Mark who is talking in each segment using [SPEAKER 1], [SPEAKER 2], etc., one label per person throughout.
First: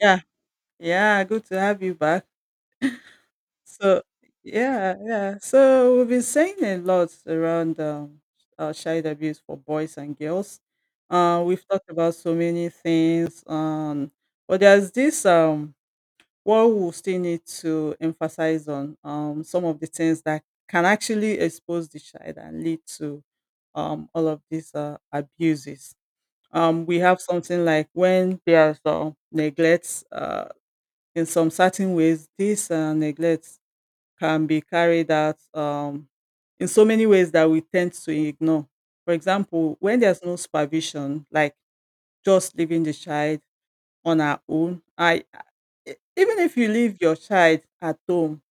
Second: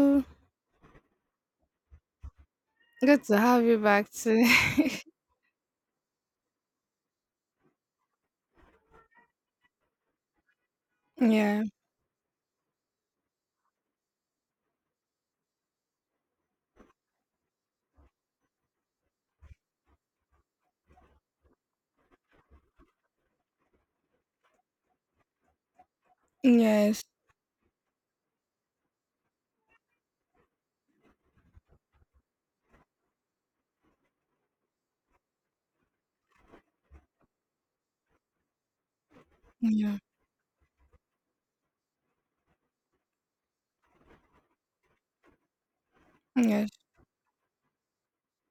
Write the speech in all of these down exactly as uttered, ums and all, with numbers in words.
[SPEAKER 1] Yeah, yeah, good to have you back.
[SPEAKER 2] Good to have you
[SPEAKER 1] So,
[SPEAKER 2] back too.
[SPEAKER 1] yeah, yeah. So we've been saying a lot around um, uh, child abuse for boys and girls. Uh,
[SPEAKER 2] Yeah.
[SPEAKER 1] we've talked about so many things, um, but there's this um, what we still need to emphasize on, um, some of the things that can actually expose the child and lead to, um, all of these uh, abuses. Um, we
[SPEAKER 2] Yes.
[SPEAKER 1] have something like when there's uh, neglects in some certain ways. This uh, neglect can be carried out um, in so many ways that we tend to ignore. For example,
[SPEAKER 2] Yeah.
[SPEAKER 1] when there's no supervision, like just leaving the child on her own. I e- even if you
[SPEAKER 2] Yes.
[SPEAKER 1] leave your child at home,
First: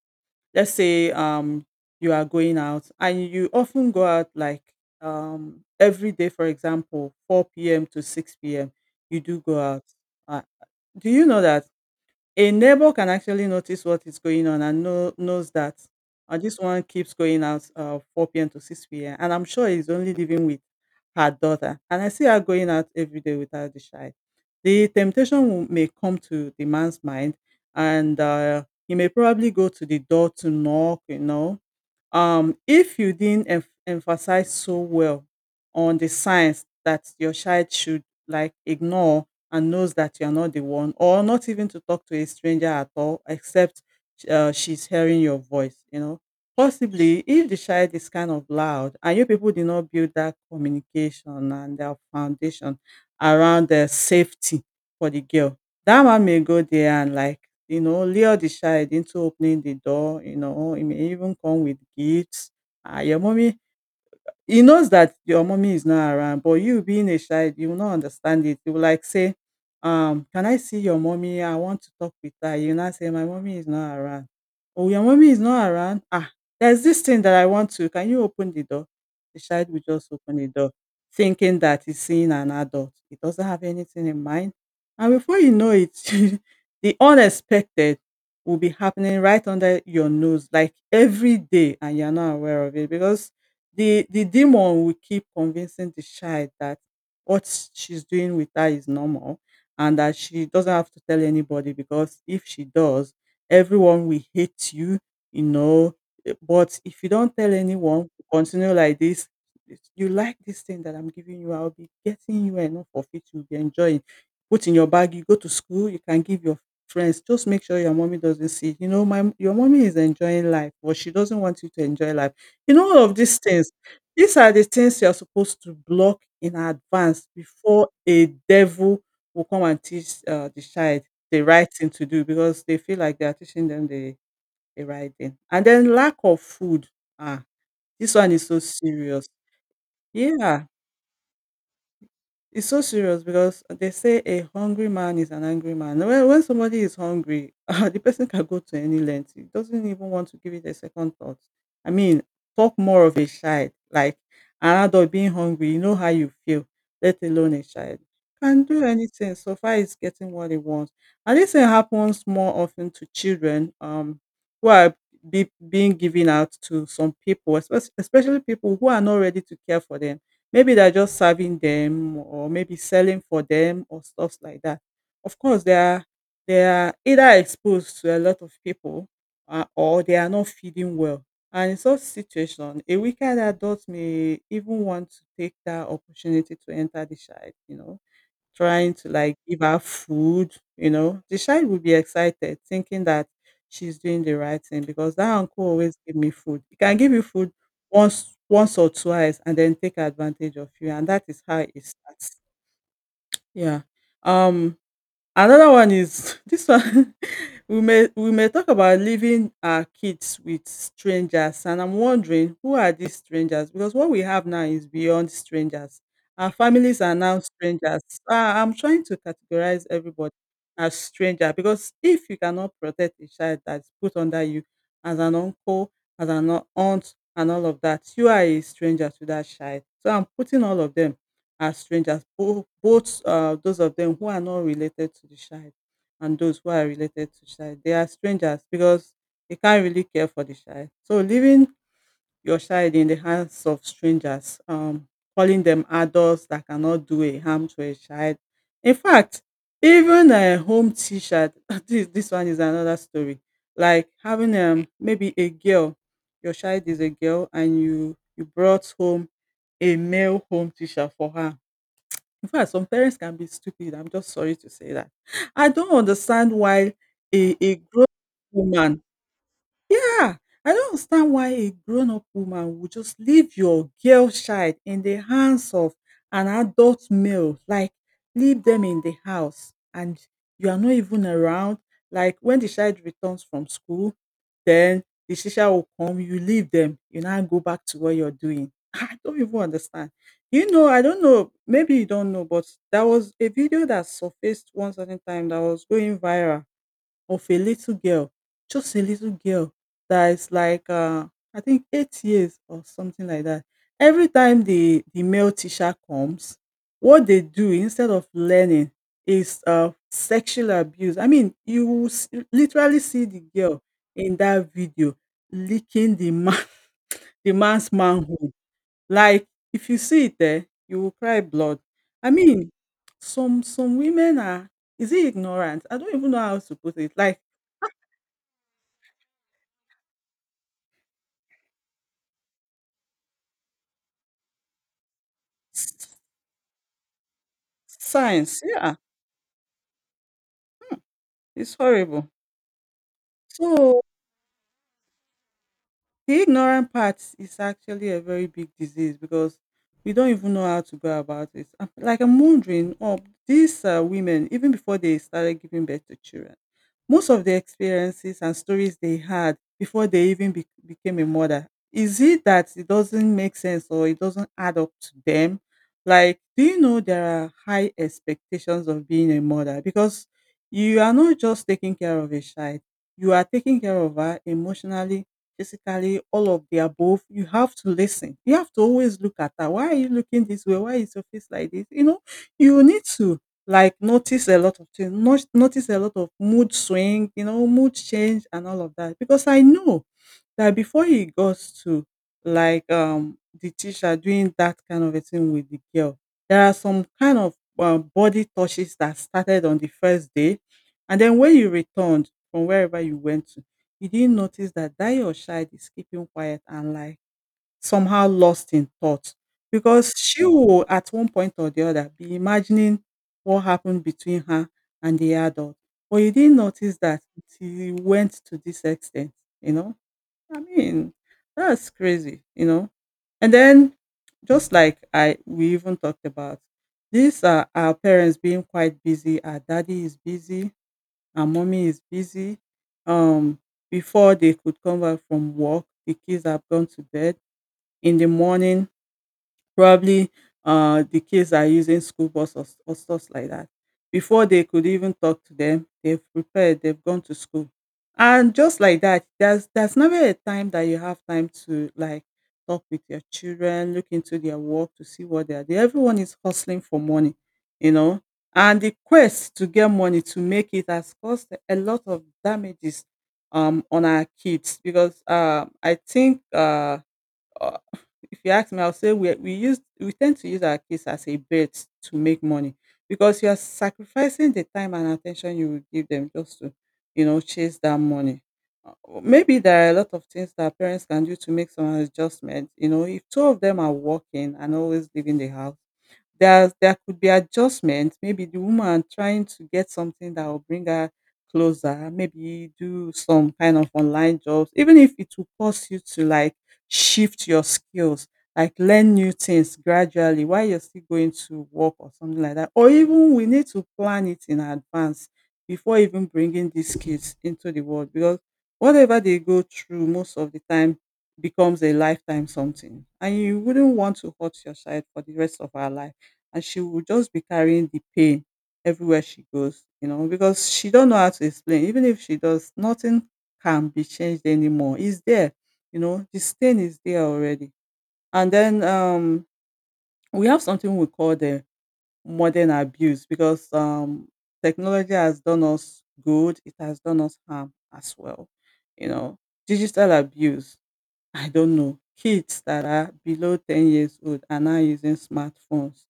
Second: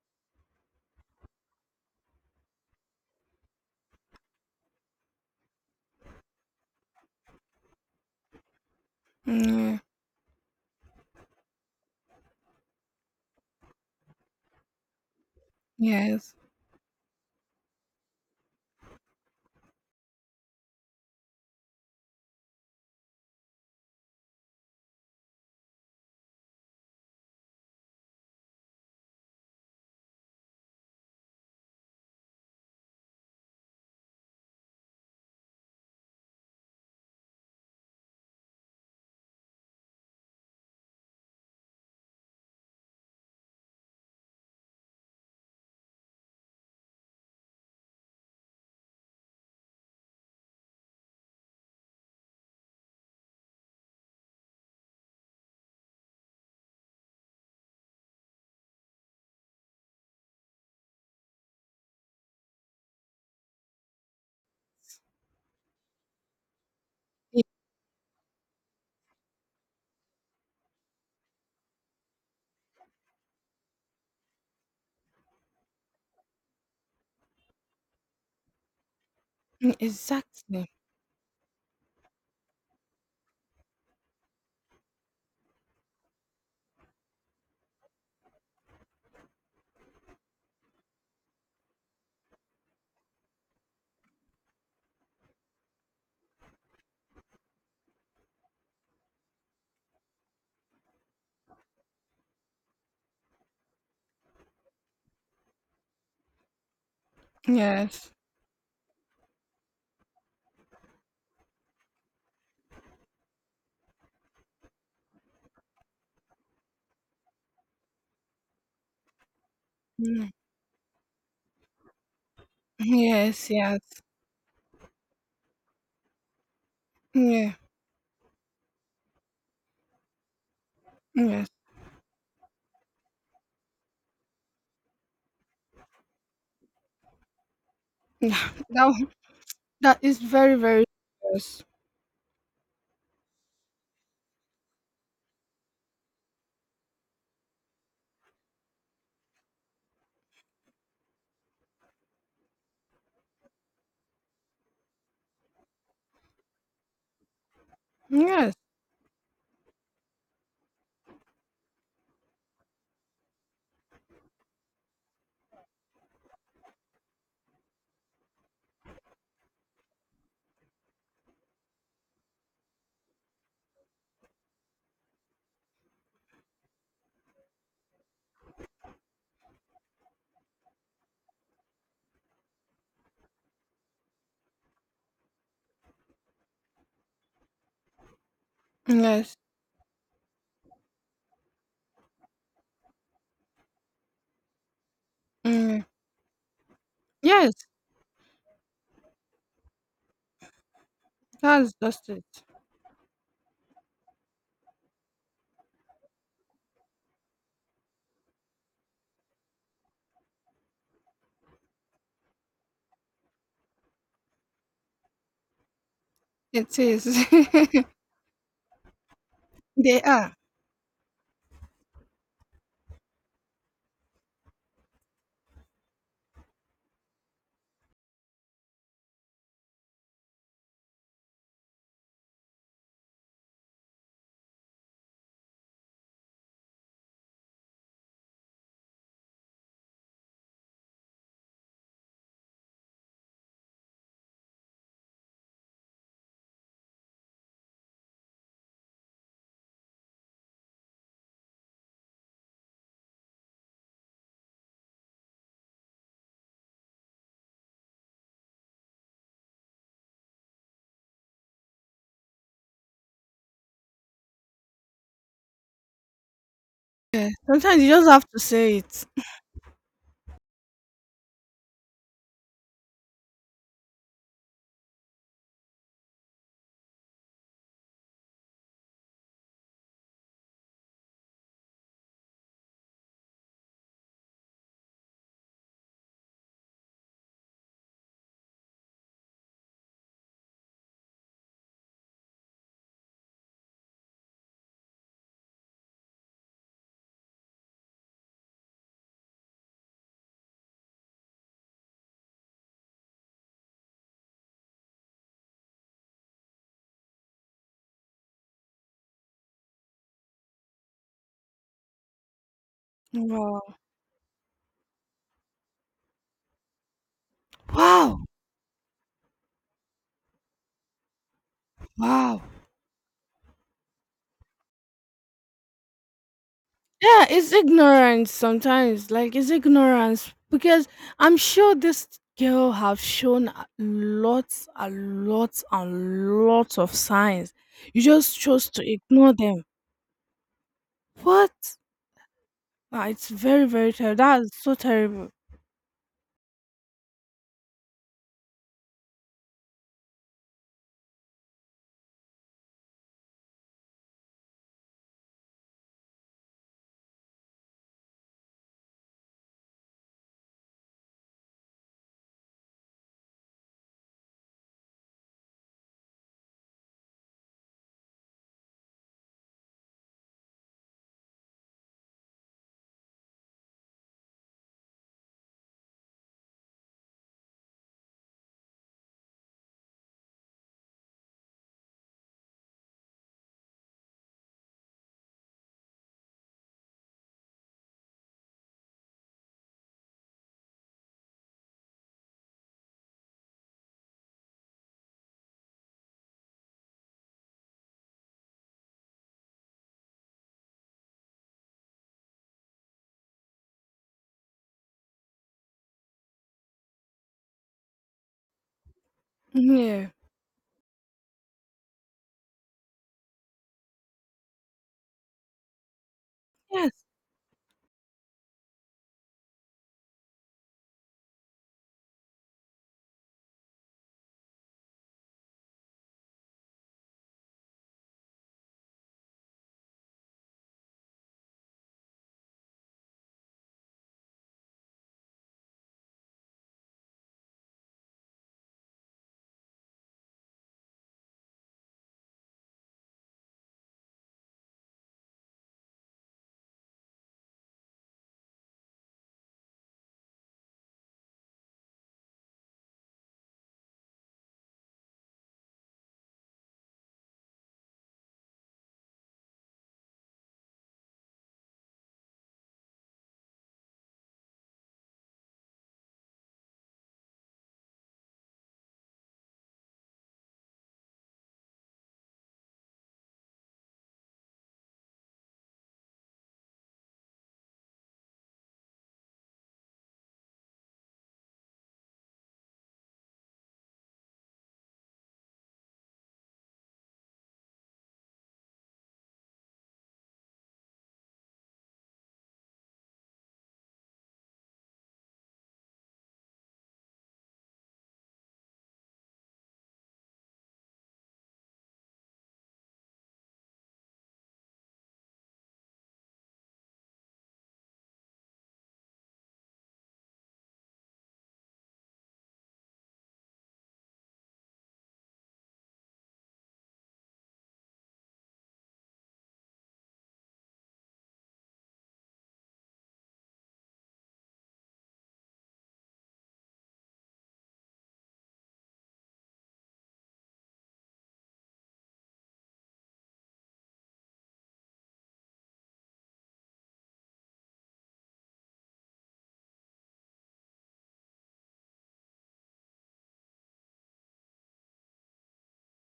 [SPEAKER 1] let's say um, you are going out and you often go out like um, every day, for example, four p m to six p m, you do go
[SPEAKER 2] Yeah.
[SPEAKER 1] out. Uh, do you know that? A neighbor can actually notice what is going on and know, knows that,
[SPEAKER 2] Yes.
[SPEAKER 1] uh, this one keeps going out, uh, four p m to six p m. And I'm sure he's only living with her daughter. And I see her going out every day without the child. The temptation will- may come to the man's mind, and uh, he may probably go to the door to knock, you know, um, if you didn't em- emphasize so well on the signs that your child should like ignore and knows that you are not the one, or not even to talk to a stranger at all, except uh, she's hearing your voice, you know, possibly if the child is kind of loud and you people did not build that communication and their foundation around the safety for the girl, that one may go there and like, you know, lure the child into opening the door. You know, it may even come with gifts. "Ah, your mommy," he knows that your mommy is not around, but you being a
[SPEAKER 2] Y-
[SPEAKER 1] child, you will not understand it. You will like say, um, "Can I see your mommy? I want to talk with her." You now say, "My mommy is not around." "Oh, your mommy is not around. Ah, there's this thing that I want to. Can you open the door?" The child
[SPEAKER 2] mm,
[SPEAKER 1] will just open the
[SPEAKER 2] exactly.
[SPEAKER 1] door, thinking that he's seeing an adult. He doesn't have anything in mind. And before you know it, the unexpected will be happening right under your nose, like every day, and you're not aware of it, because the the demon will keep convincing the child that what she's doing with her is normal, and that she doesn't have to tell anybody because if she does, everyone will hate you, you know. Eh, but if you don't tell anyone,
[SPEAKER 2] Yes.
[SPEAKER 1] you continue like this, it's- you like this thing that I'm giving you, I'll be getting you enough of it, you'll be enjoying, put in your bag, you go to school, you can give your friends, just make sure your mommy doesn't see, you know, my, your mommy is
[SPEAKER 2] Mm.
[SPEAKER 1] enjoying life but she doesn't want you to enjoy life. You know, all of these
[SPEAKER 2] Yes.
[SPEAKER 1] things,
[SPEAKER 2] Yes.
[SPEAKER 1] these are the things you are supposed to block in advance
[SPEAKER 2] Yeah.
[SPEAKER 1] before a devil will come and teach uh, the child the
[SPEAKER 2] Yes.
[SPEAKER 1] right thing to do, because they feel like they are teaching them the, the right thing. And then lack of food. Ah, this one is
[SPEAKER 2] Yeah.
[SPEAKER 1] so
[SPEAKER 2] That, one-
[SPEAKER 1] serious.
[SPEAKER 2] that is very,
[SPEAKER 1] Yeah.
[SPEAKER 2] very serious.
[SPEAKER 1] It's so serious because they say a hungry man is an angry man. When, when somebody is hungry, uh, the person can go to any length. He doesn't even want to give it a second thought. I mean, talk more of a child, like an adult being hungry. You know how you feel, let alone a child.
[SPEAKER 2] Yes.
[SPEAKER 1] Can do anything so far it's getting what he wants. And this thing happens more often to children, um, who are be, being given out to some people, especially, especially people who are not ready to care for them. Maybe they're just serving them or maybe selling for them or stuffs like that. Of course, they are they are either exposed to a lot of people, uh, or they are not feeding well. And in such situation, a weaker adult may even want to take that opportunity to enter the child, you know, trying to
[SPEAKER 2] Yes.
[SPEAKER 1] like give her food. You know, the child will be excited thinking that she's doing the right thing, because that uncle
[SPEAKER 2] Yeah.
[SPEAKER 1] always give me food. He can give you food
[SPEAKER 2] Yes.
[SPEAKER 1] once once or twice and then take advantage of you. And that is how
[SPEAKER 2] That's
[SPEAKER 1] it
[SPEAKER 2] just it.
[SPEAKER 1] starts. Yeah. Um Another one is this one, we may we may talk about leaving our kids with strangers, and I'm wondering who are these strangers, because what we have now is beyond strangers. Our
[SPEAKER 2] It
[SPEAKER 1] families
[SPEAKER 2] is.
[SPEAKER 1] are now strangers. Ah, I'm trying to categorize
[SPEAKER 2] They
[SPEAKER 1] everybody
[SPEAKER 2] are.
[SPEAKER 1] as stranger, because if you cannot protect a child that's put under you as an uncle, as an au- aunt and all of that, you are a stranger to that child. So I'm putting all of them are strangers, both, both uh, those of them who are not related to the child and those who are related to child. They are strangers because they can't really care for the child. So leaving your child in the hands of strangers, um, calling them adults that cannot do a harm to a child. In fact, even a home teacher, this, this one is another story. Like having um, maybe a girl, your child is a girl and you, you brought home a male home teacher for her. In fact, some parents can be stupid, I'm just sorry to say that. I don't understand why
[SPEAKER 2] Yeah.
[SPEAKER 1] a a
[SPEAKER 2] Sometimes you
[SPEAKER 1] grown
[SPEAKER 2] just have to say
[SPEAKER 1] woman,
[SPEAKER 2] it.
[SPEAKER 1] yeah, I don't understand why a grown up woman would just leave your girl child in the hands of an adult male, like leave them in the house and you are not even around. Like when the child returns from school, then the teacher will come, you leave them, you now go back to what you're doing. I don't even understand. You know, I don't know, maybe you don't know, but there was a video that surfaced one certain time that was going viral, of a little girl, just a little girl that is like uh, I think eight years or something like that. Every time the the male teacher comes, what they do instead of learning is uh, sexual abuse. I mean, you will s- literally see the
[SPEAKER 2] Wow.
[SPEAKER 1] girl in that video licking the man, the man's
[SPEAKER 2] Wow.
[SPEAKER 1] manhood. Like, if you see it there, you will cry blood. I
[SPEAKER 2] Wow.
[SPEAKER 1] mean, some some women are, is it ignorant? I don't even know how to put it.
[SPEAKER 2] Yeah,
[SPEAKER 1] Like,
[SPEAKER 2] it's ignorance sometimes. Like it's ignorance because I'm sure this girl have shown a- lots and lots and lots of signs. You just
[SPEAKER 1] Science,
[SPEAKER 2] chose to
[SPEAKER 1] yeah,
[SPEAKER 2] ignore them.
[SPEAKER 1] it's
[SPEAKER 2] What?
[SPEAKER 1] horrible.
[SPEAKER 2] Ah, it's very very
[SPEAKER 1] So,
[SPEAKER 2] terrible. That's so terrible.
[SPEAKER 1] the ignorant part is actually a very big disease because we don't even know how to go about it. I'm- Like I'm wondering, oh, these uh, women, even before they started giving birth to children, most of the experiences and stories they had before they even be- became a mother, is it that it doesn't make sense or it doesn't add up to them? Like, do you know there are high expectations of being a mother? Because you are not just taking care of a child, you are taking care of her emotionally, physically, all of the above. You have to listen. You have to always look at her. Why are you looking this way? Why is your face like this? You know, you need to like notice a lot of things, not notice a lot of mood swing, you know, mood change and all of that. Because I know that before he got to like um the teacher doing that kind of a thing with the girl, there are some kind of um, body touches that started on the first day, and then when you returned from wherever you went to, you didn't notice that that your child is keeping quiet and like somehow lost in thought,
[SPEAKER 2] Yeah.
[SPEAKER 1] because she will at one point or the other be imagining what happened between her and the adult, but you didn't
[SPEAKER 2] Yes.
[SPEAKER 1] notice that until you went to this extent, you know. I mean, that's crazy, you know. And then, just like I we even talked about, these are our parents being quite busy. Our daddy is busy, our mommy is busy. Um, Before they could come back from work, the kids have gone to bed. In the morning probably uh, the kids are using school bus, or, or stuff like that. Before they could even talk to them, they've prepared, they've gone to school. And just like that, there's there's never a time that you have time to like talk with your children, look into their work to see what they are doing. Everyone is hustling for money, you know. And the quest to get money to make it has caused a lot of damages um on our kids because uh, I think uh uh, if you ask me, I'll say we we use we tend to use our kids as a bait to make money because you are sacrificing the time and attention you will give them just to, you know, chase that money. Uh, Maybe there are a lot of things that parents can do to make some adjustment. You know, if two of them are working and always leaving the house, there there could be adjustment. Maybe the woman trying to get something that will bring her closer. Maybe do some kind of online jobs, even if it will cost you to like shift your skills, like learn new things gradually while you're still going to work or something like that. Or even we need to plan it in advance before even bringing these kids into the world because whatever they go through most of the time becomes a lifetime something. And you wouldn't want to hurt your child for the rest of her life. And she will just be carrying the pain everywhere she goes, you know, because she don't know how to explain. Even if she does, nothing can be changed anymore. It's there you know The stain is there already. And then um we have something we call the modern abuse because um technology has done us good, it has done us harm as well, you know. Digital abuse. I don't know. Kids that are below ten years old are now using smartphones,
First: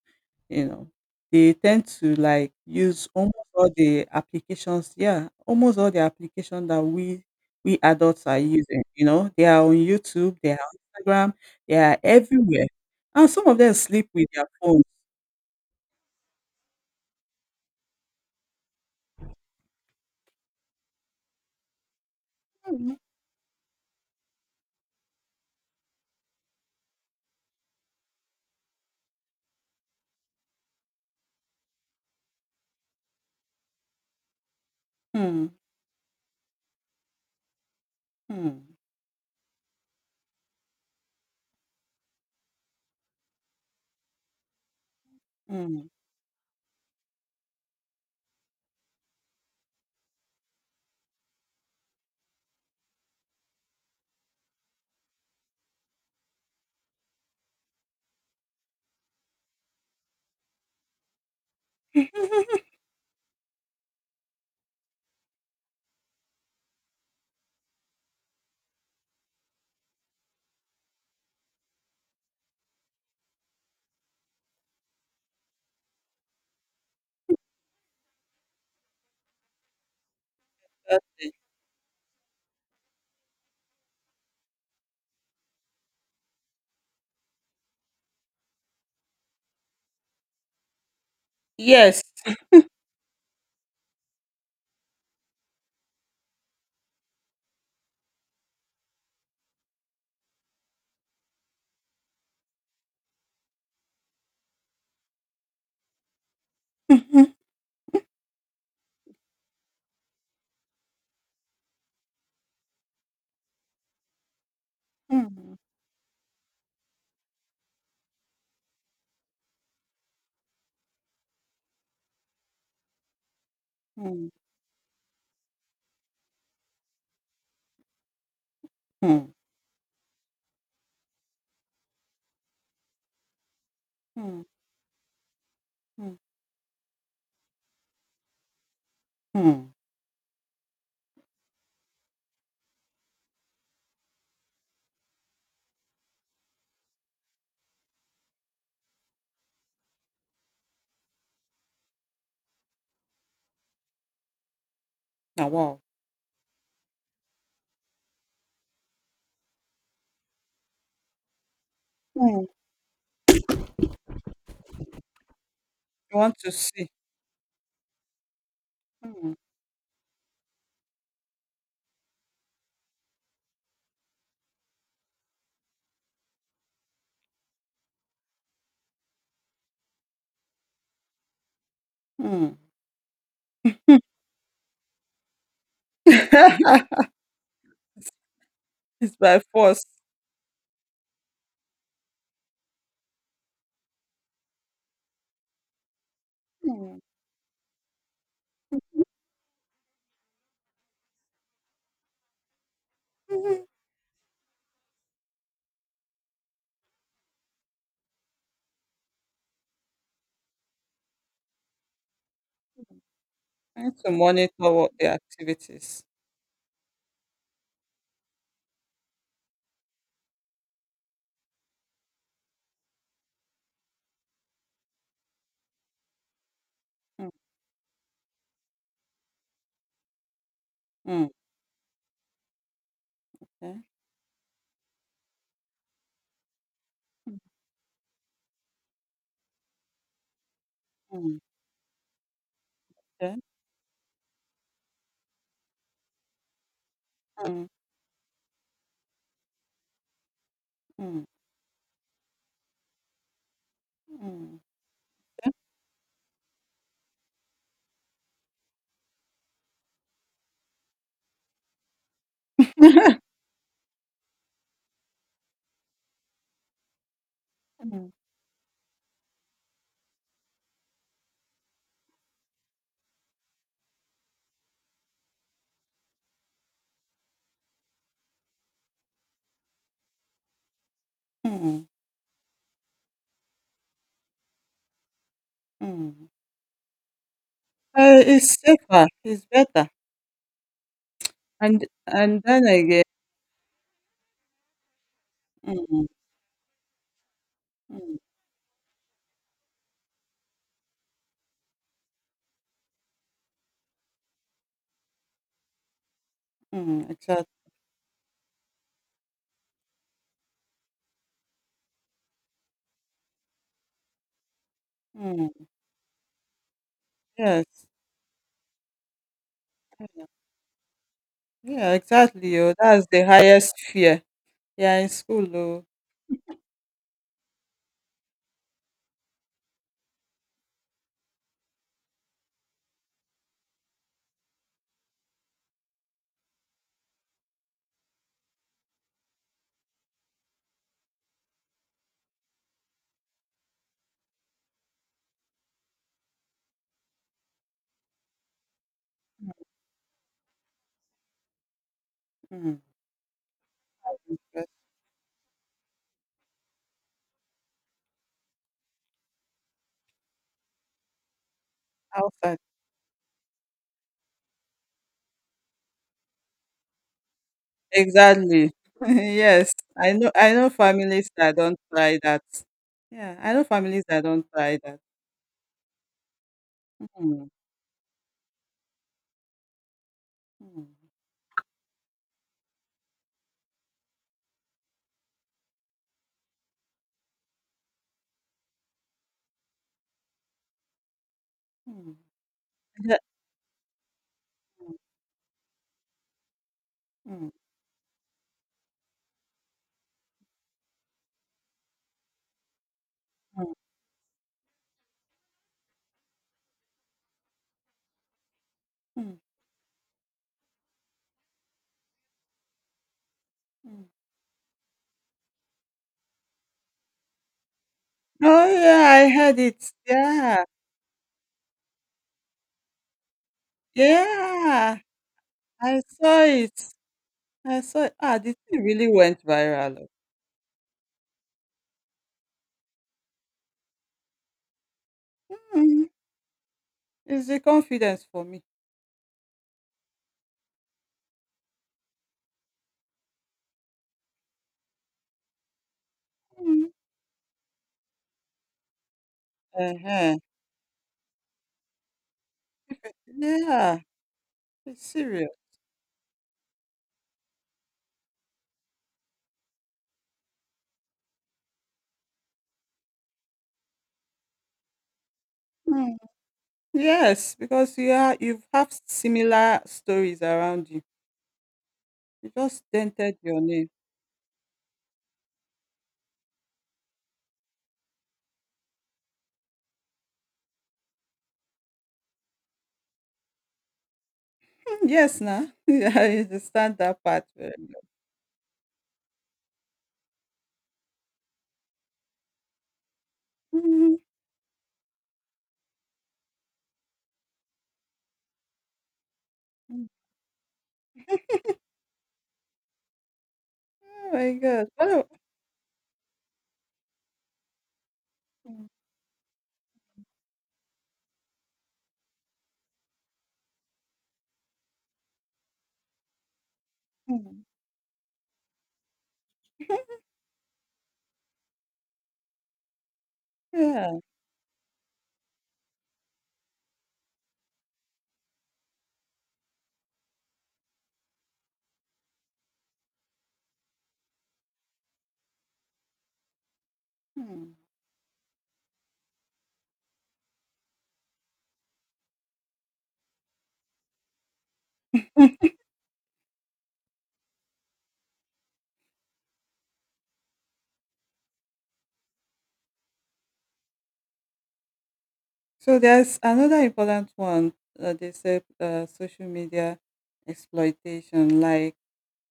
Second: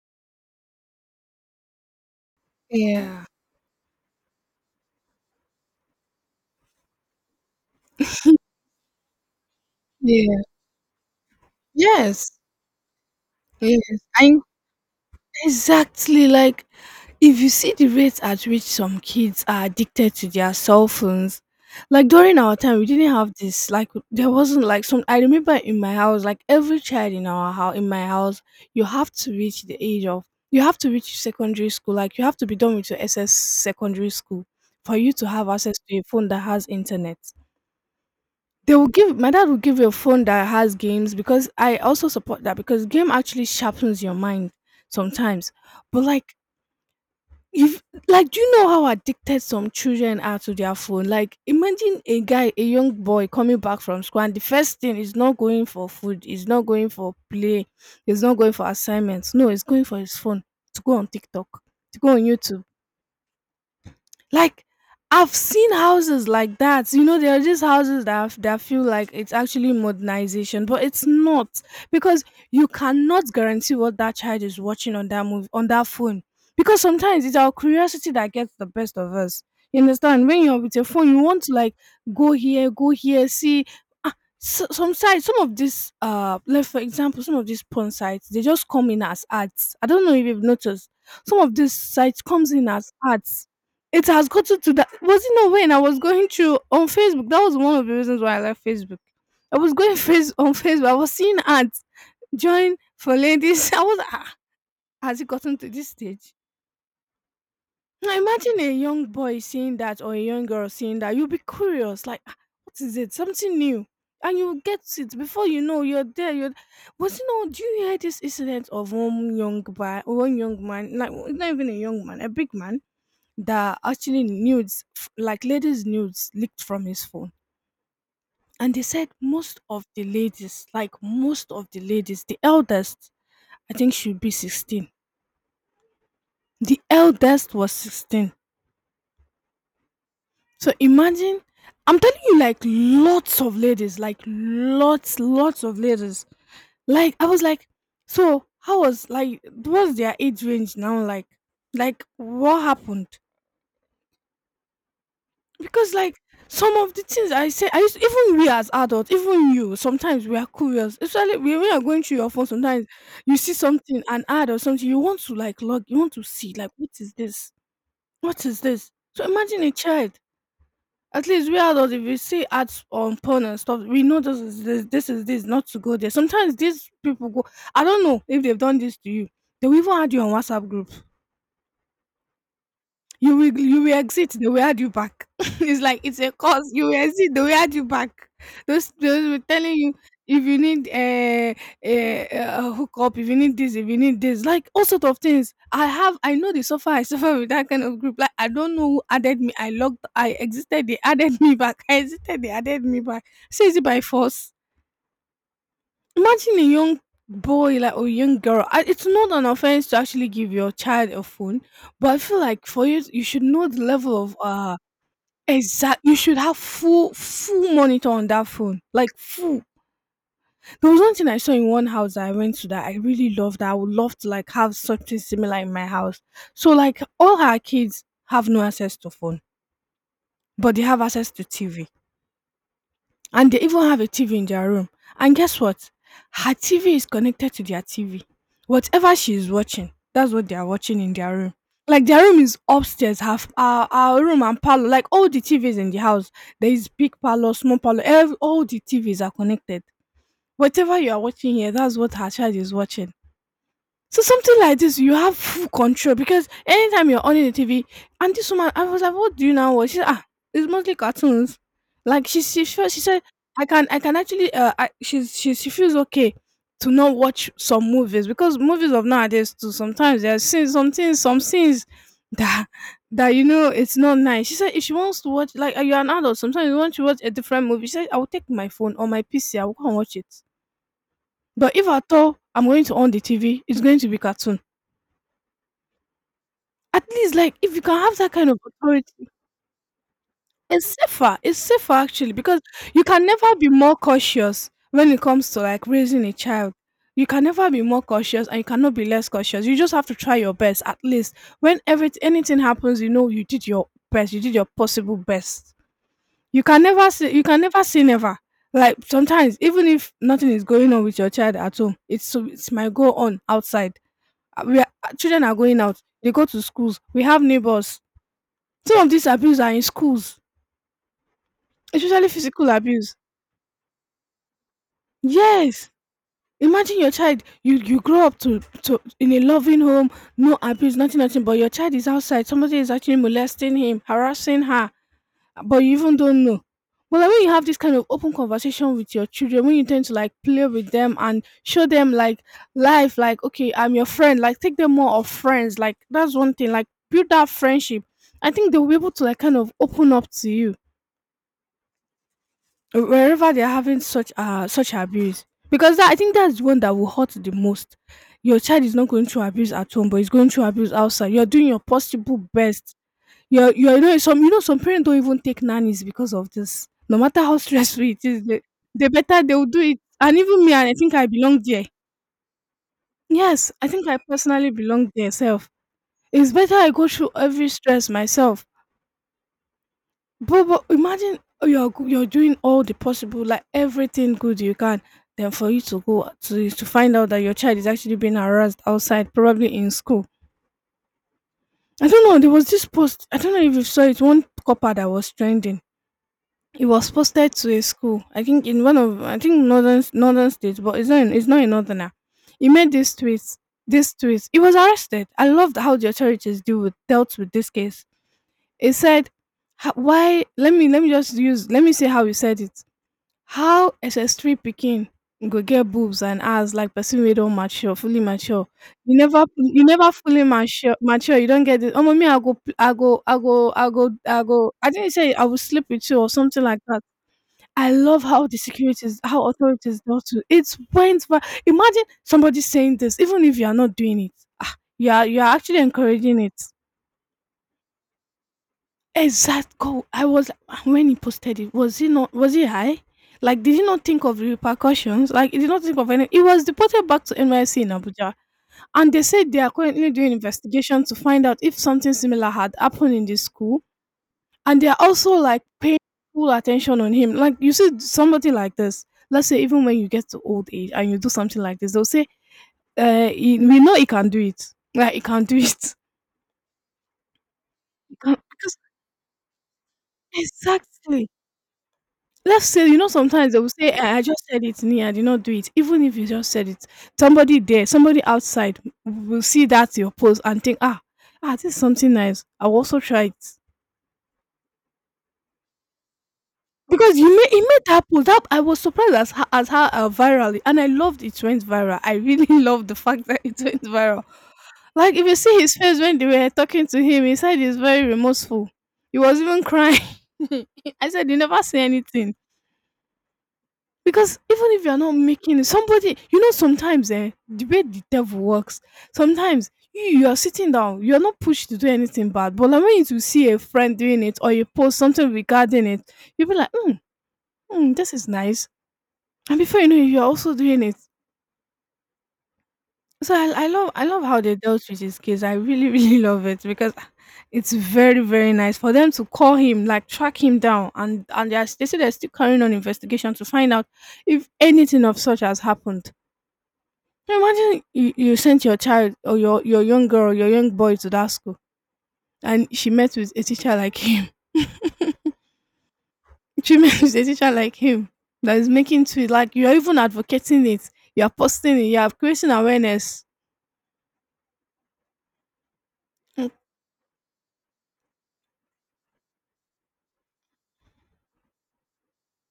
[SPEAKER 1] you know. They tend to like use
[SPEAKER 2] Yeah.
[SPEAKER 1] almost all the applications, yeah, almost all the applications that we we adults are using, you know. They are on YouTube,
[SPEAKER 2] Yeah.
[SPEAKER 1] they are on Instagram, they are
[SPEAKER 2] Yes.
[SPEAKER 1] everywhere. And some of them
[SPEAKER 2] Yes.
[SPEAKER 1] sleep with
[SPEAKER 2] I
[SPEAKER 1] their phones.
[SPEAKER 2] Exactly. Like, if you see the rates at which some kids are addicted to their cell phones, like during our time, we
[SPEAKER 1] Mm,
[SPEAKER 2] didn't have this. Like there wasn't like some. I remember in my house, like every child in our house, in my house, you have to reach the age of, you have to reach secondary school. Like you have to be done with your S S secondary school for you to
[SPEAKER 1] mm,
[SPEAKER 2] have access to a phone that has internet.
[SPEAKER 1] mm,
[SPEAKER 2] They will give, my dad will give you a phone that has games because I also support that because game actually sharpens your mind sometimes.
[SPEAKER 1] mm.
[SPEAKER 2] But like, if like, do you know how addicted some children are to their phone? Like, imagine a guy, a young boy coming back from school, and the first thing is not going for food, is not going for play, is not going for assignments. No, he's going for his phone to go on TikTok, to go on YouTube. Like, I've seen houses like that. You know, there are just houses that f- that feel like it's actually modernization, but it's not, because you cannot guarantee what that child is watching on that move on that phone. Because sometimes it's our curiosity that gets the best of us. You understand? When you're with your
[SPEAKER 1] Uh,
[SPEAKER 2] phone, you want to like go here, go here, see. Ah, so, some sites, some of these, uh, like for example, some of these porn sites, they just come in as ads. I don't know if you've noticed. Some of these
[SPEAKER 1] Yes.
[SPEAKER 2] sites comes in as ads, it has gotten to that. Was it not when I was going through on Facebook? That was one of the reasons why I left Facebook. I was going face on Facebook. I was seeing ads, join for ladies. I was ah, has it gotten to this stage? Now imagine a young boy seeing that or a young girl seeing that. You'll be curious, like, "Ah, what is it? Something new." And you get it before
[SPEAKER 1] Mhm.
[SPEAKER 2] you know you're there. You're was you know, do you hear this incident of one young boy one young man, like not even a young man, a big man that actually
[SPEAKER 1] Hmm.
[SPEAKER 2] nudes, f- like ladies' nudes, leaked from his phone. And they said
[SPEAKER 1] Hmm.
[SPEAKER 2] most of the ladies, like most of the ladies, the eldest, I think should be
[SPEAKER 1] Hmm.
[SPEAKER 2] sixteen.
[SPEAKER 1] Hmm.
[SPEAKER 2] The eldest was sixteen.
[SPEAKER 1] Hmm.
[SPEAKER 2] So imagine, I'm telling you, like lots of ladies, like lots, lots of ladies. Like, I was like, so how was, like, what's their age range now? Like, like what happened?
[SPEAKER 1] Now, wow.
[SPEAKER 2] Because like, some of the things I say, I used, even we as adults, even you, sometimes we are curious. Especially when we are going through your phone,
[SPEAKER 1] Hmm.
[SPEAKER 2] sometimes you see something, an ad or something, you want to like log, you want
[SPEAKER 1] You
[SPEAKER 2] to
[SPEAKER 1] want to
[SPEAKER 2] see, like
[SPEAKER 1] see.
[SPEAKER 2] what is this? What is this? So
[SPEAKER 1] Hmm.
[SPEAKER 2] imagine a child. At least we adults, if we see ads on porn and stuff, we know this is this, this is this, not to go there. Sometimes these people go. I don't know if they've done this to you. They will even add you on WhatsApp group.
[SPEAKER 1] Hmm.
[SPEAKER 2] You will you will exit, they will add you back. It's like it's a course. You will exit, they will add you back. Those
[SPEAKER 1] It's
[SPEAKER 2] those will
[SPEAKER 1] by
[SPEAKER 2] telling
[SPEAKER 1] force.
[SPEAKER 2] you if you need a, a, a hookup, if you need this, if you need this, like all sort of things. I have I know the suffer
[SPEAKER 1] Hmm.
[SPEAKER 2] I suffer with that kind of group. Like I don't know who added me. I logged I existed, they added me back. I existed, they added me back.
[SPEAKER 1] Hmm.
[SPEAKER 2] So is it by force? Imagine a young boy like or young girl. I, it's not an offense to actually give your child a phone, but I feel like for you, you should know the
[SPEAKER 1] I need to
[SPEAKER 2] level of
[SPEAKER 1] monitor
[SPEAKER 2] uh
[SPEAKER 1] what the
[SPEAKER 2] exact.
[SPEAKER 1] activities.
[SPEAKER 2] You should have full full monitor on that phone, like full. There was one thing I saw in one house that I went to that I really loved. That I would love to like have something similar in my house. So like
[SPEAKER 1] Mm,
[SPEAKER 2] all her kids have no access to phone, but they have
[SPEAKER 1] mm.
[SPEAKER 2] access to T V. And they
[SPEAKER 1] Okay.
[SPEAKER 2] even have a T V in their room. And guess what? Her T V is connected to their T V. Whatever she is watching, that's what they are watching in their
[SPEAKER 1] Mm,
[SPEAKER 2] room. Like their room is upstairs,
[SPEAKER 1] okay.
[SPEAKER 2] half our, our room and parlor, like all the T Vs in the house. There is big parlor, small parlor, ev- all the T Vs are connected. Whatever
[SPEAKER 1] Mm,
[SPEAKER 2] you are
[SPEAKER 1] mm,
[SPEAKER 2] watching here, that's what her child is watching. So something
[SPEAKER 1] mm.
[SPEAKER 2] like this, you have full control because anytime you're on the T V, and this woman, I was like, "What do you now watch?" She said, "Ah, it's mostly cartoons." Like she she she she said, "I can, I can actually uh I, she's she she feels okay to not watch some
[SPEAKER 1] Mm,
[SPEAKER 2] movies because movies of nowadays too sometimes there are scenes, some things, some scenes that that you know it's not nice." She said, "If she wants to watch, like you're an adult, sometimes you want to watch a different movie." She said, "I will take my phone or my P C, I will go and watch it. But if
[SPEAKER 1] mm,
[SPEAKER 2] at all I'm going to on the T V, it's going to be cartoons."
[SPEAKER 1] mm.
[SPEAKER 2] At least, like, if you can have
[SPEAKER 1] Uh,
[SPEAKER 2] that kind
[SPEAKER 1] it's
[SPEAKER 2] of
[SPEAKER 1] safer.
[SPEAKER 2] authority,
[SPEAKER 1] It's better.
[SPEAKER 2] it's safer. It's
[SPEAKER 1] And
[SPEAKER 2] safer actually
[SPEAKER 1] and
[SPEAKER 2] because
[SPEAKER 1] then
[SPEAKER 2] you
[SPEAKER 1] again,
[SPEAKER 2] can never be more cautious when it comes to like
[SPEAKER 1] mm,
[SPEAKER 2] raising a child. You can never be more
[SPEAKER 1] mm,
[SPEAKER 2] cautious and you cannot be less cautious. You just have to try your best. At least when every anything happens, you know you did your best. You did your possible best. You can never
[SPEAKER 1] mm,
[SPEAKER 2] say you
[SPEAKER 1] exactly.
[SPEAKER 2] can never say never. Like sometimes, even if nothing is going on with your child at home, it's so it might go on outside. Uh, We are, uh, children are
[SPEAKER 1] Mm,
[SPEAKER 2] going out. They go to schools. We have
[SPEAKER 1] yes.
[SPEAKER 2] neighbors, some of these abuse are in schools,
[SPEAKER 1] Yeah,
[SPEAKER 2] especially
[SPEAKER 1] exactly.
[SPEAKER 2] physical
[SPEAKER 1] Oh, that's
[SPEAKER 2] abuse.
[SPEAKER 1] the highest fear. Yeah, in school, oh.
[SPEAKER 2] Yes. Imagine your child, you you grow up to to in a loving home, no abuse, nothing, nothing, but your child is outside, somebody is actually molesting him, harassing her, but you even don't know. Well, like when you have this kind of open conversation with your children, when you tend to like play with them and show them like life, like okay, I'm your friend, like take them more of friends, like that's one thing, like build that friendship. I think they'll be able to like kind of open up to you
[SPEAKER 1] Mm,
[SPEAKER 2] wherever they're having such uh
[SPEAKER 1] but
[SPEAKER 2] such abuse, because that, I think that's the one that will hurt the most. Your child is not going through abuse at home but he's going through abuse outside, you're doing your possible
[SPEAKER 1] outside.
[SPEAKER 2] best, you're you're you know, some, you know, some parents don't even take nannies because of this, no matter how stressful it is, they,
[SPEAKER 1] Exactly.
[SPEAKER 2] they better, they will
[SPEAKER 1] Yes.
[SPEAKER 2] do it,
[SPEAKER 1] I know,
[SPEAKER 2] and
[SPEAKER 1] I
[SPEAKER 2] even
[SPEAKER 1] know
[SPEAKER 2] me, and I think I
[SPEAKER 1] families that
[SPEAKER 2] belong
[SPEAKER 1] don't
[SPEAKER 2] there.
[SPEAKER 1] try that. Yeah, I
[SPEAKER 2] Yes,
[SPEAKER 1] know
[SPEAKER 2] I
[SPEAKER 1] families
[SPEAKER 2] think I
[SPEAKER 1] that don't
[SPEAKER 2] personally
[SPEAKER 1] try that.
[SPEAKER 2] belong there self. It's better I go through
[SPEAKER 1] Mm,
[SPEAKER 2] every stress myself. But but
[SPEAKER 1] mm,
[SPEAKER 2] imagine you're go you're doing all the possible, like everything good you can, then for you to go to to find out that your child is actually being harassed outside, probably in school. I
[SPEAKER 1] mm,
[SPEAKER 2] don't know, there was this
[SPEAKER 1] yeah,
[SPEAKER 2] post, I don't know if you saw it, one copper
[SPEAKER 1] mm,
[SPEAKER 2] that was trending. It was
[SPEAKER 1] mm,
[SPEAKER 2] posted to a school, I think in one of, I think northern northern states, but it's not in, it's not a northerner. He made this tweet,
[SPEAKER 1] mm,
[SPEAKER 2] this tweet. He was arrested. I loved how the authorities deal with dealt with this case. It said,
[SPEAKER 1] mm,
[SPEAKER 2] "Ha- Why? Let me, let me just use, let me see how you said it." How
[SPEAKER 1] mm.
[SPEAKER 2] S S three pikin go get boobs and ass like person wey don mature, fully
[SPEAKER 1] Oh
[SPEAKER 2] mature.
[SPEAKER 1] yeah,
[SPEAKER 2] You
[SPEAKER 1] I
[SPEAKER 2] never,
[SPEAKER 1] heard
[SPEAKER 2] you
[SPEAKER 1] it.
[SPEAKER 2] never fully
[SPEAKER 1] Yeah.
[SPEAKER 2] mature mature, you don't get the omo, me I go pl- I go I go I go I go I
[SPEAKER 1] Yeah.
[SPEAKER 2] didn't say I will sleep
[SPEAKER 1] I
[SPEAKER 2] with you or
[SPEAKER 1] saw
[SPEAKER 2] something like
[SPEAKER 1] it.
[SPEAKER 2] that.
[SPEAKER 1] I
[SPEAKER 2] I
[SPEAKER 1] saw it.
[SPEAKER 2] love
[SPEAKER 1] Ah,
[SPEAKER 2] how
[SPEAKER 1] the
[SPEAKER 2] the
[SPEAKER 1] thing really
[SPEAKER 2] securities
[SPEAKER 1] went
[SPEAKER 2] how
[SPEAKER 1] viral.
[SPEAKER 2] authorities
[SPEAKER 1] Oh.
[SPEAKER 2] do to it went vi. Imagine somebody saying this even if you are not doing it. Ah, you are you are actually
[SPEAKER 1] Mm,
[SPEAKER 2] encouraging it.
[SPEAKER 1] it's the confidence for me.
[SPEAKER 2] Exact goal. I was when he posted it. Was he not? Was he high? Like, did he not think of the repercussions? Like, he did not think of any. He was
[SPEAKER 1] Mm.
[SPEAKER 2] deported back to N Y C in Abuja, and they said they are currently doing
[SPEAKER 1] Uh-huh.
[SPEAKER 2] investigation to find out if something similar had happened in this school,
[SPEAKER 1] Yeah,
[SPEAKER 2] and they are
[SPEAKER 1] it's
[SPEAKER 2] also
[SPEAKER 1] serious.
[SPEAKER 2] like paying full attention on him. Like, you see somebody like this. Let's say even when you get to old age and you do something like this, they'll say, uh, he- "We know he can do it. Like, he can do it."
[SPEAKER 1] Mm. Yes, because you
[SPEAKER 2] He
[SPEAKER 1] are,
[SPEAKER 2] can-
[SPEAKER 1] you
[SPEAKER 2] because
[SPEAKER 1] have similar stories around you.
[SPEAKER 2] exactly.
[SPEAKER 1] You
[SPEAKER 2] Let's say,
[SPEAKER 1] just
[SPEAKER 2] you know,
[SPEAKER 1] dented
[SPEAKER 2] sometimes they
[SPEAKER 1] your
[SPEAKER 2] will
[SPEAKER 1] nail.
[SPEAKER 2] say, "I I just said it, me, I did not do it." Even if you just said it, somebody there, somebody outside will see that your post and think, "Ah, ah, this is something nice. I will also try it."
[SPEAKER 1] Mm, yes na. I understand
[SPEAKER 2] Because
[SPEAKER 1] that
[SPEAKER 2] you
[SPEAKER 1] part
[SPEAKER 2] made it
[SPEAKER 1] very
[SPEAKER 2] made that post. That I was surprised as ho- as how uh, viral, and I loved it went viral. I really loved the fact that it went
[SPEAKER 1] well. Mhm.
[SPEAKER 2] viral. Like if you see his face when they were talking to him, he said he's very remorseful. He was even crying.
[SPEAKER 1] Mm.
[SPEAKER 2] I said, "You never say anything."
[SPEAKER 1] Oh
[SPEAKER 2] Because
[SPEAKER 1] my
[SPEAKER 2] even if
[SPEAKER 1] god.
[SPEAKER 2] you're
[SPEAKER 1] What
[SPEAKER 2] not
[SPEAKER 1] a
[SPEAKER 2] making it, somebody, you know, sometimes eh, the way the devil works,
[SPEAKER 1] mm,
[SPEAKER 2] sometimes you, you are sitting down, you're not pushed to do anything bad, but like when you see a friend doing it or you post something regarding it, you'll be like, mm,
[SPEAKER 1] mm.
[SPEAKER 2] mm, this is nice. And before you know it, you're also doing it. So I, I love I
[SPEAKER 1] Yeah.
[SPEAKER 2] love how they dealt with this case. I really, really love it because it's very, very nice for them to call him, like track him down and, and they, are, they say they're still carrying on investigation to find out if anything of such has happened. Now
[SPEAKER 1] Mm.
[SPEAKER 2] imagine you, you sent your child or your, your young girl, your young boy to that school and she met with a teacher like him. She met with a teacher like him that is making tweet like you're even advocating it. You're posting it, you're creating awareness.
[SPEAKER 1] So there's
[SPEAKER 2] Mm,
[SPEAKER 1] another important one, uh, they said, uh, social media exploitation, like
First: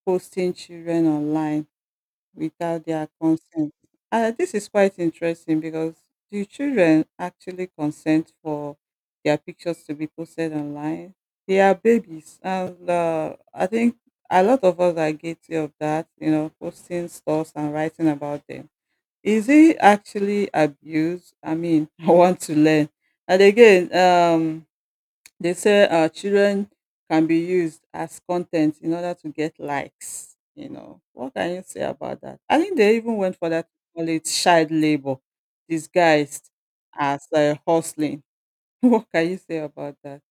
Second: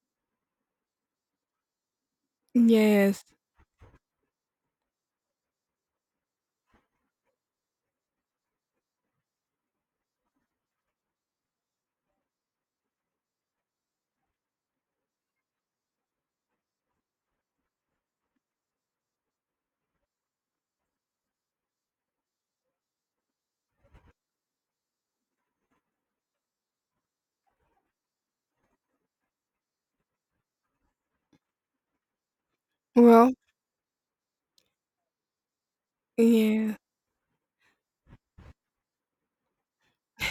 [SPEAKER 1] posting children online without their
[SPEAKER 2] yes.
[SPEAKER 1] consent. And this is quite interesting because do children actually consent for their pictures to be posted online? They are babies, and uh, I think a lot of us are guilty of that. You know, posting stuff and writing about them. Is it actually abuse? I mean, I want to learn. And again, um, they say uh, children can be used as content in order to get likes. You know, what can you say about that? I think they even
[SPEAKER 2] Well,
[SPEAKER 1] went for that to call it child labor disguised
[SPEAKER 2] yes.
[SPEAKER 1] as uh, hustling. What can you say about that?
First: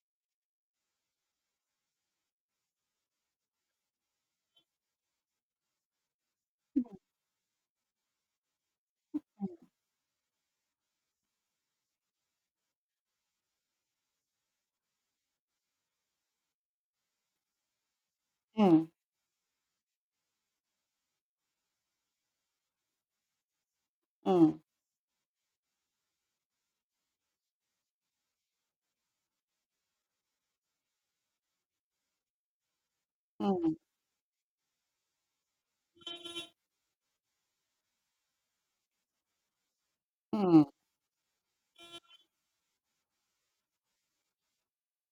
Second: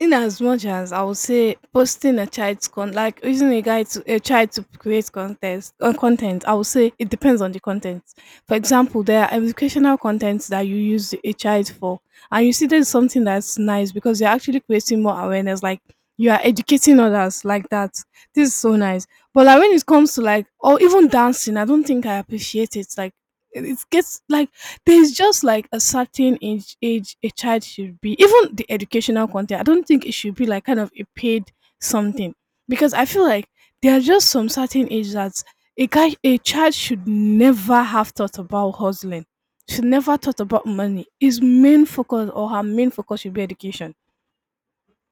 [SPEAKER 2] In as much as I would say posting a child's con like using a guy to a child to create contest on content, I would say it depends on the content. For example, there are educational contents that you use a child for, and you see there's something that's nice because you're actually creating more awareness, like you are educating others like that. This is so
[SPEAKER 1] Mm,
[SPEAKER 2] nice. But like when it comes to like or even dancing, I don't think I appreciate it. Like it it gets like
[SPEAKER 1] mm,
[SPEAKER 2] there's just like a certain age age a child should be. Even the educational content, I don't think it should be like kind of a paid something because I feel like
[SPEAKER 1] mm,
[SPEAKER 2] there are just some certain age that a guy a child should never have thought about hustling. Should never thought
[SPEAKER 1] mm,
[SPEAKER 2] about money. His main focus or her main focus should be education.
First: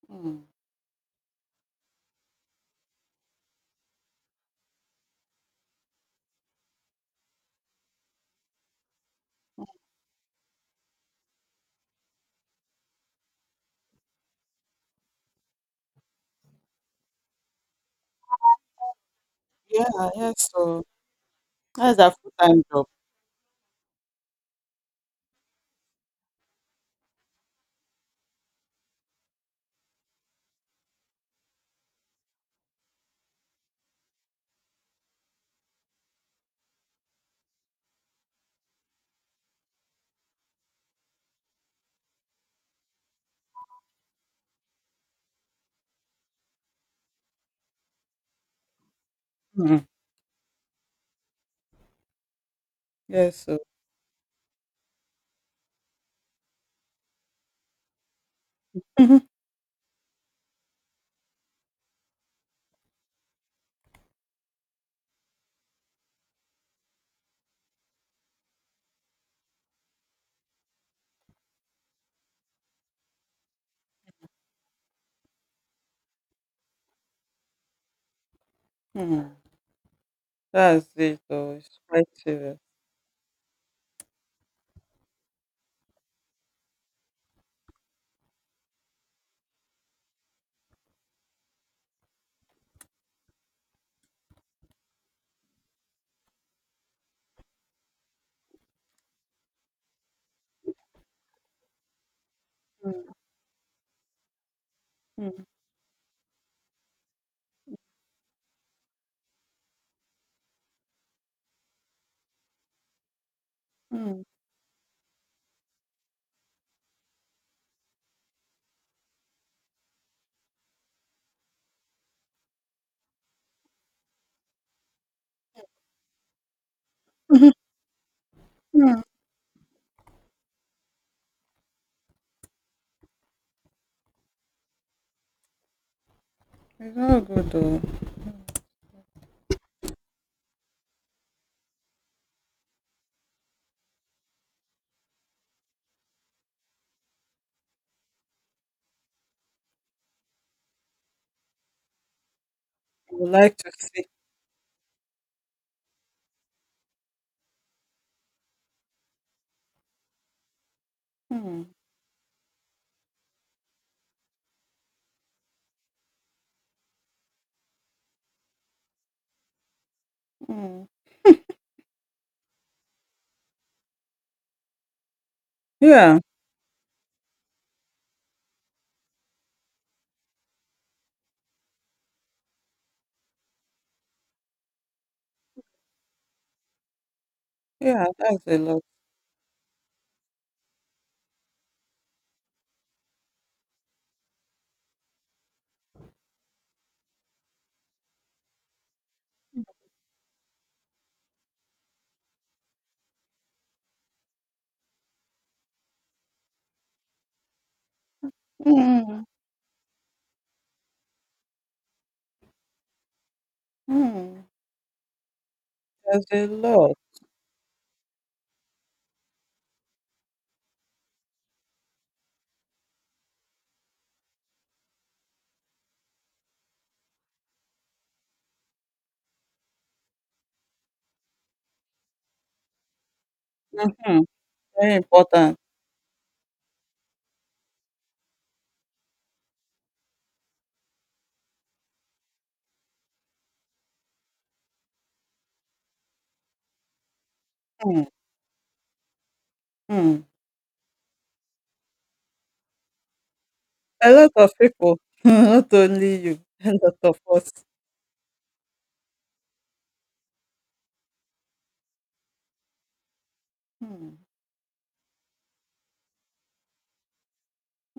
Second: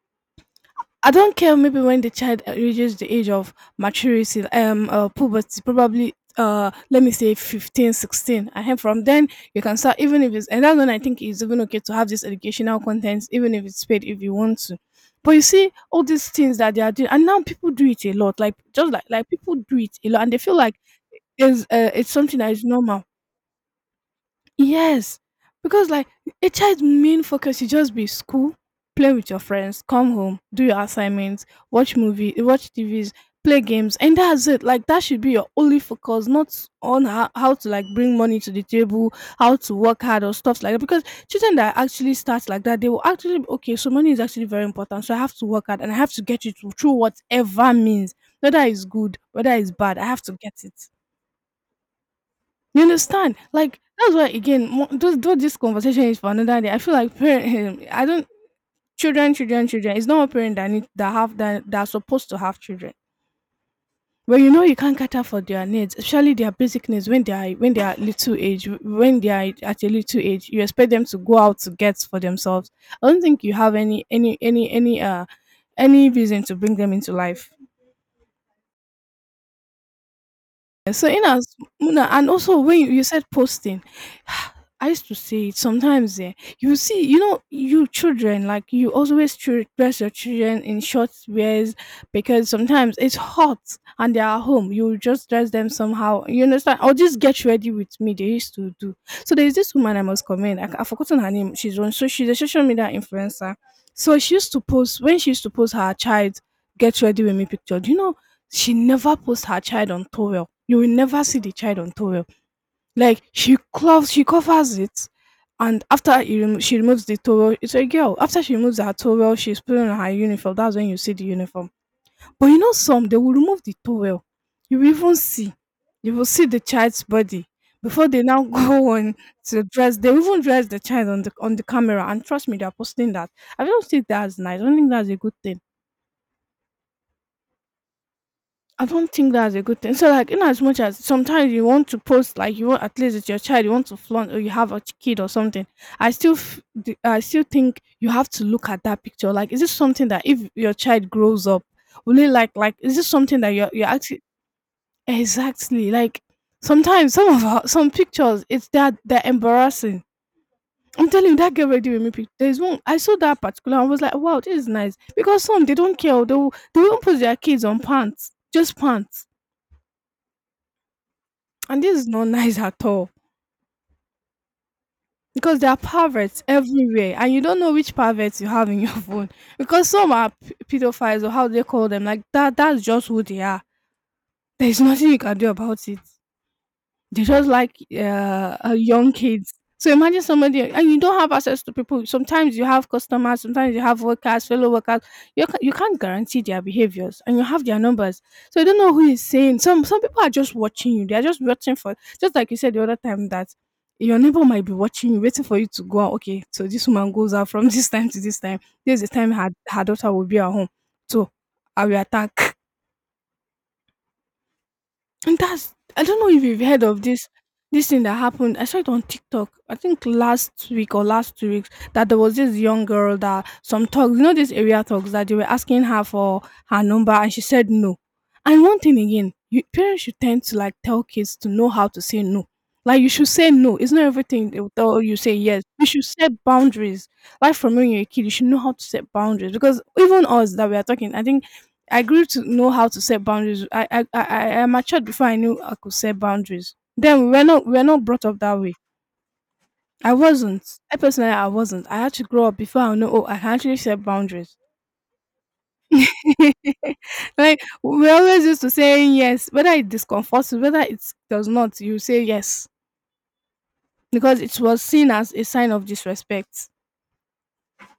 [SPEAKER 1] mm.
[SPEAKER 2] I don't care. Maybe when the child uh, reaches the age of maturity, um, uh, puberty, probably, uh, let me say fifteen, sixteen. I have from then you can start, even if it's, and that's when I think it's even okay to have this educational content, even if it's paid, if you want to. But you see all these things that they are doing, and now people do it a lot. Like just like like people do it a
[SPEAKER 1] Yeah,
[SPEAKER 2] lot, and they
[SPEAKER 1] yes.
[SPEAKER 2] feel like
[SPEAKER 1] So
[SPEAKER 2] there's uh,
[SPEAKER 1] that's
[SPEAKER 2] it's
[SPEAKER 1] a full
[SPEAKER 2] something that
[SPEAKER 1] time
[SPEAKER 2] is
[SPEAKER 1] job.
[SPEAKER 2] normal. Yes, because like a child's main focus should just be school, play with your friends, come home, do your assignments, watch movie, watch T Vs, play games, and that's it. Like that should be your only focus, not on how, how to like bring money to the table, how to work hard or stuff like that. Because children that actually start like that, they will actually be, okay. So money is actually very important. So I have to work hard and I have to get it through whatever means, whether it's good, whether it's
[SPEAKER 1] Mm.
[SPEAKER 2] bad. I have to get it. You understand?
[SPEAKER 1] Yes, so
[SPEAKER 2] Like that's why again, mo- though, though this conversation is for another day. I feel like parent, I don't children, children, children. It's not a parent that need that have that that are supposed to have children. But you know you can't cater for their needs, especially their basic needs when they are when they are little age, when they are at a little age, you expect them to go out to get for themselves. I don't think you have any any any any uh any reason to bring them into life.
[SPEAKER 1] mm, that's
[SPEAKER 2] So
[SPEAKER 1] it.
[SPEAKER 2] in as
[SPEAKER 1] Though it's
[SPEAKER 2] Muna,
[SPEAKER 1] quite
[SPEAKER 2] and
[SPEAKER 1] serious.
[SPEAKER 2] also when you, you said posting, I used to say it sometimes. Eh, you see, you know, you children like you always chil- dress your children in short wears because sometimes it's hot and they are home. You just dress them somehow. You understand? Or just get ready with me. They used to do. So there is this woman I must comment. I, I've forgotten her name. She's on. So she's a social media
[SPEAKER 1] Mm,
[SPEAKER 2] influencer. So she used to post when she used
[SPEAKER 1] mm,
[SPEAKER 2] to post her child get ready with me picture. Do you know she never puts her child on towel. You will never see the child on towel. Like she cloths,
[SPEAKER 1] mm,
[SPEAKER 2] she covers it, and after you remo- she removes the towel, it's a girl. After she removes her towel, she's putting on her uniform. That's when you see the uniform. But you know some, they will remove the towel. You will even see, you will see the child's body before they now go
[SPEAKER 1] mm.
[SPEAKER 2] on to dress. They even dress the child on the on the camera, and trust me, they are posting that. I don't think that's nice. I don't think that's a good thing.
[SPEAKER 1] It's not good though.
[SPEAKER 2] I don't think that's a good thing. So, like, in as much as sometimes you want to post, like, you want at least it's your child, you want to flaunt, or you have a ch- kid or something. I still, f- d- I still think you have to look at that picture. Like, is this something that if your child grows up, will he like, like, is this
[SPEAKER 1] I would
[SPEAKER 2] something that
[SPEAKER 1] like
[SPEAKER 2] you're,
[SPEAKER 1] to
[SPEAKER 2] you're actually exactly like? Sometimes some of our, some pictures, it's that they're embarrassing. I'm telling you, that girl
[SPEAKER 1] mm,
[SPEAKER 2] ready with me. Pic- there's one I saw that particular. I was like, wow, this is nice because some they don't care. They will, they won't post their kids on pants, just pants.
[SPEAKER 1] mm.
[SPEAKER 2] And this is not nice at all because there are
[SPEAKER 1] Yeah,
[SPEAKER 2] perverts everywhere, and you don't know which perverts you have in your phone because some are p- pedophiles or how they call them like that. That's just who they are. There is nothing you can do about it. They're just like,
[SPEAKER 1] yeah, that's
[SPEAKER 2] uh,
[SPEAKER 1] a
[SPEAKER 2] uh,
[SPEAKER 1] lot.
[SPEAKER 2] young kids. So imagine somebody and you don't have access to people. Sometimes you have customers, sometimes you have workers, fellow workers. You ca- you can't guarantee their behaviors, and you have their numbers, so you don't know who is saying. Some some people are just watching you. They are just watching for, just like you said the other time that your neighbor might be watching you, waiting for you to go out. Okay, so this woman goes out from this time to this time. This is the
[SPEAKER 1] Mhm,
[SPEAKER 2] time her her daughter will be at home. So I will attack.
[SPEAKER 1] mm,
[SPEAKER 2] And that's I don't
[SPEAKER 1] that's
[SPEAKER 2] know if
[SPEAKER 1] a
[SPEAKER 2] you've heard
[SPEAKER 1] lot.
[SPEAKER 2] of this this thing that happened. I saw it on TikTok. I think last week or last two weeks that there was this young girl that some thugs, you know, this area thugs, that they were asking her for her number and she said no. And one thing again, you, parents should tend to like tell kids to know how to say no. Like you should say no. It's not
[SPEAKER 1] Mhm,
[SPEAKER 2] everything they will
[SPEAKER 1] very
[SPEAKER 2] tell you say
[SPEAKER 1] important.
[SPEAKER 2] yes. You should set boundaries. Like from when you're a kid, you should know how to set boundaries because even us that we are talking, I think I grew to know how to set boundaries. I I I, I matured before I knew I could set boundaries. Then we were not we were not
[SPEAKER 1] Mm,
[SPEAKER 2] brought up that way. I
[SPEAKER 1] mm.
[SPEAKER 2] wasn't. I personally I wasn't. I had to grow up before I know oh I can actually set
[SPEAKER 1] A lot of
[SPEAKER 2] boundaries.
[SPEAKER 1] people, not only you, a lot of us.
[SPEAKER 2] Like we always used to saying yes, whether it discomforts you, whether it does not, you say yes.
[SPEAKER 1] Mm,
[SPEAKER 2] Because it was seen as a sign of disrespect.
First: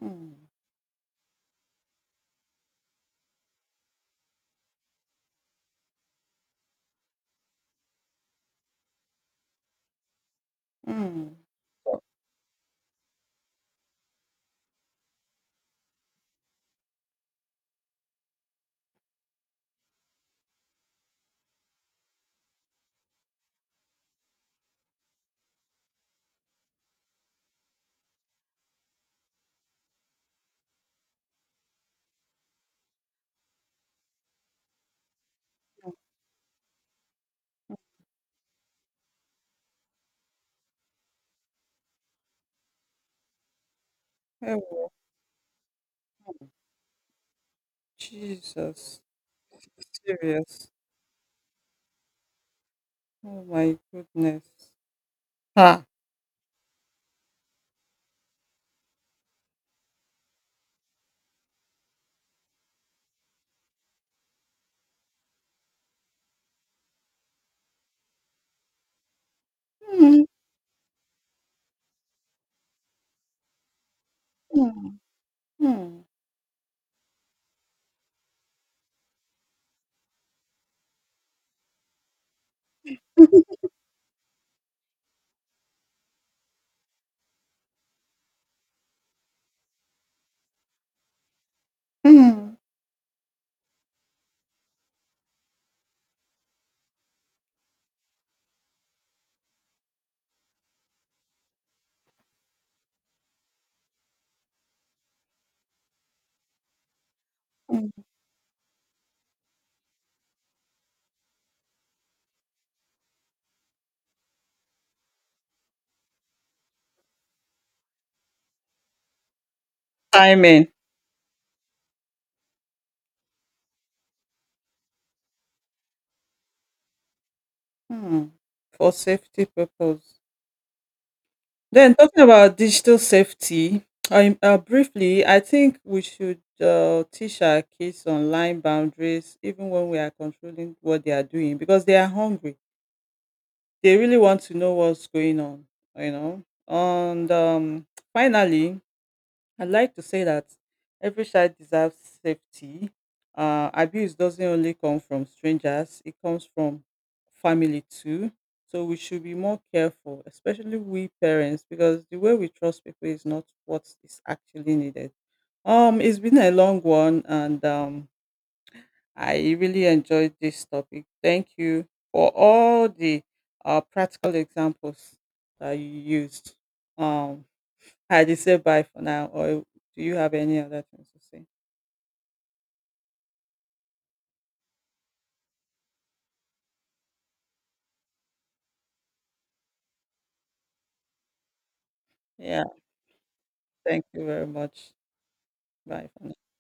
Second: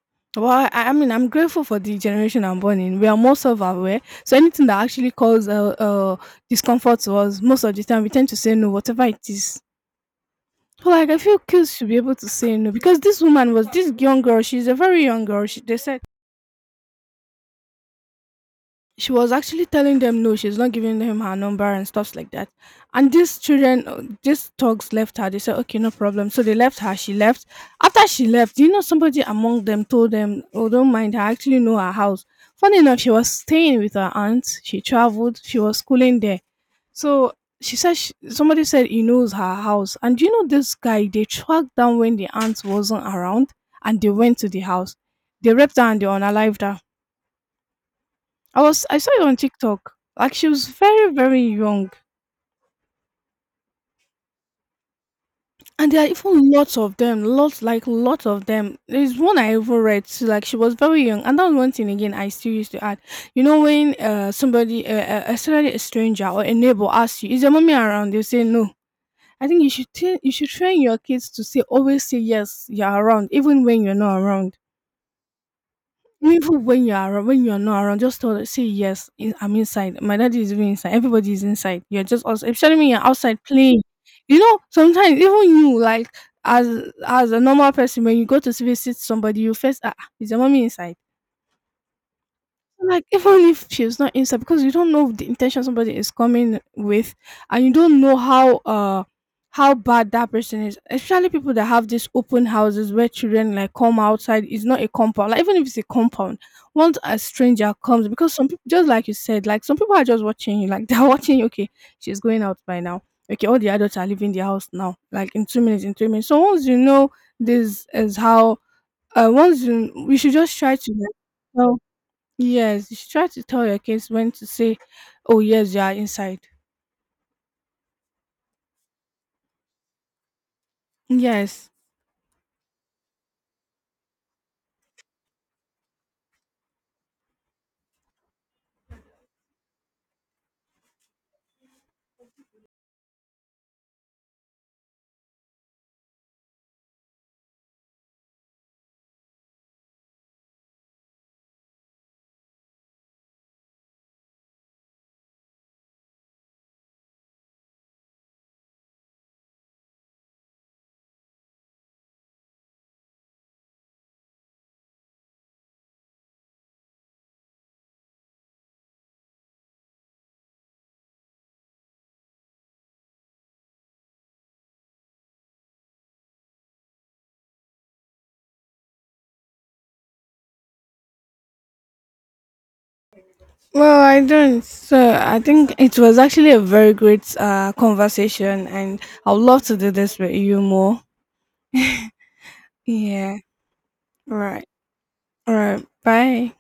[SPEAKER 1] mm,
[SPEAKER 2] Well, I, I mean, I'm grateful for the generation I'm born in. We are more self-aware, so anything that actually causes uh, uh, discomfort to us, most of the time, we tend to say no, whatever it is. So, like, I
[SPEAKER 1] mm.
[SPEAKER 2] feel kids should be able to say no because this woman was this young girl. She's a very young girl. She, they said she was actually telling them no, she's not giving them her number and stuffs like that. And these children, uh, these thugs left her. They said, okay, no problem. So they left her. She left. After she left, you know, somebody among them told them, oh, don't mind her. I actually know her house. Funny enough, she was staying with her aunt. She traveled. She was schooling there. So she said, she, somebody said he knows her house. And do you know this guy? They tracked down when the aunt wasn't around and they went to the
[SPEAKER 1] Ewo,
[SPEAKER 2] house. They raped her and they unalived her. I was I
[SPEAKER 1] Jesus,
[SPEAKER 2] saw it on TikTok. Like she was
[SPEAKER 1] serious.
[SPEAKER 2] very, very young.
[SPEAKER 1] Oh my goodness. Ah.
[SPEAKER 2] And there are even lots of them. Lots like lots of them. There's one I even read. So, like she was very young. And that was one thing again I still used to add. You know when uh somebody uh, uh, especially a stranger or a neighbor asks you, is your mommy around? You say no. I think you should t-
[SPEAKER 1] Mm,
[SPEAKER 2] you should train your kids to say always say yes, you're around, even when you're not around.
[SPEAKER 1] mm, mm,
[SPEAKER 2] Even when you are when you are not around, just tell say yes. In- I'm inside. My daddy is even inside. Everybody is inside. You're just also, especially when you're outside playing. You know, sometimes even you like as as a normal person when you go to visit somebody, you first ah ah, is your mommy inside?
[SPEAKER 1] mm,
[SPEAKER 2] Like even if she was not inside, because you don't know the intention somebody is coming with, and you don't know how uh how bad that person is. Especially people that have these open houses where children like come outside. It's not a compound. Like even if it's a compound, once a stranger
[SPEAKER 1] mm.
[SPEAKER 2] comes, because some people, just like you said, like some people are just watching you. Like they're watching. You, okay, she's going out by now. Okay, all the adults are leaving the house now. Like in two minutes, in three minutes. So once you know this is how, uh, once you, we should just
[SPEAKER 1] Timing.
[SPEAKER 2] try to like, tell. Yes, you should try to tell your kids when to say, "Oh yes, you are inside."
[SPEAKER 1] Mm. For safety purpose.
[SPEAKER 2] Yes.
[SPEAKER 1] Then talking about digital safety, I, uh, briefly, I think we should uh, teach our kids online boundaries, even when we are controlling what they are doing, because they are hungry. They really want to know what's going on, you know. And um, finally, I'd like to say that every child deserves safety. Uh, abuse doesn't only come from strangers, it comes from family too. So we should be more careful, especially we parents, because the way we trust people is not what is actually needed. Um, it's been a long one, and um, I really enjoyed this topic. Thank you for all the uh, practical examples that you used. Um, I just say bye for now, or do you have any other things to say?
[SPEAKER 2] Well, I don't. So I think it was actually a very great uh, conversation, and I would love to do this with you more.
[SPEAKER 1] Yeah,
[SPEAKER 2] Yeah.
[SPEAKER 1] thank you
[SPEAKER 2] All
[SPEAKER 1] very
[SPEAKER 2] right.
[SPEAKER 1] much.
[SPEAKER 2] All right.
[SPEAKER 1] Bye for now.
[SPEAKER 2] Bye.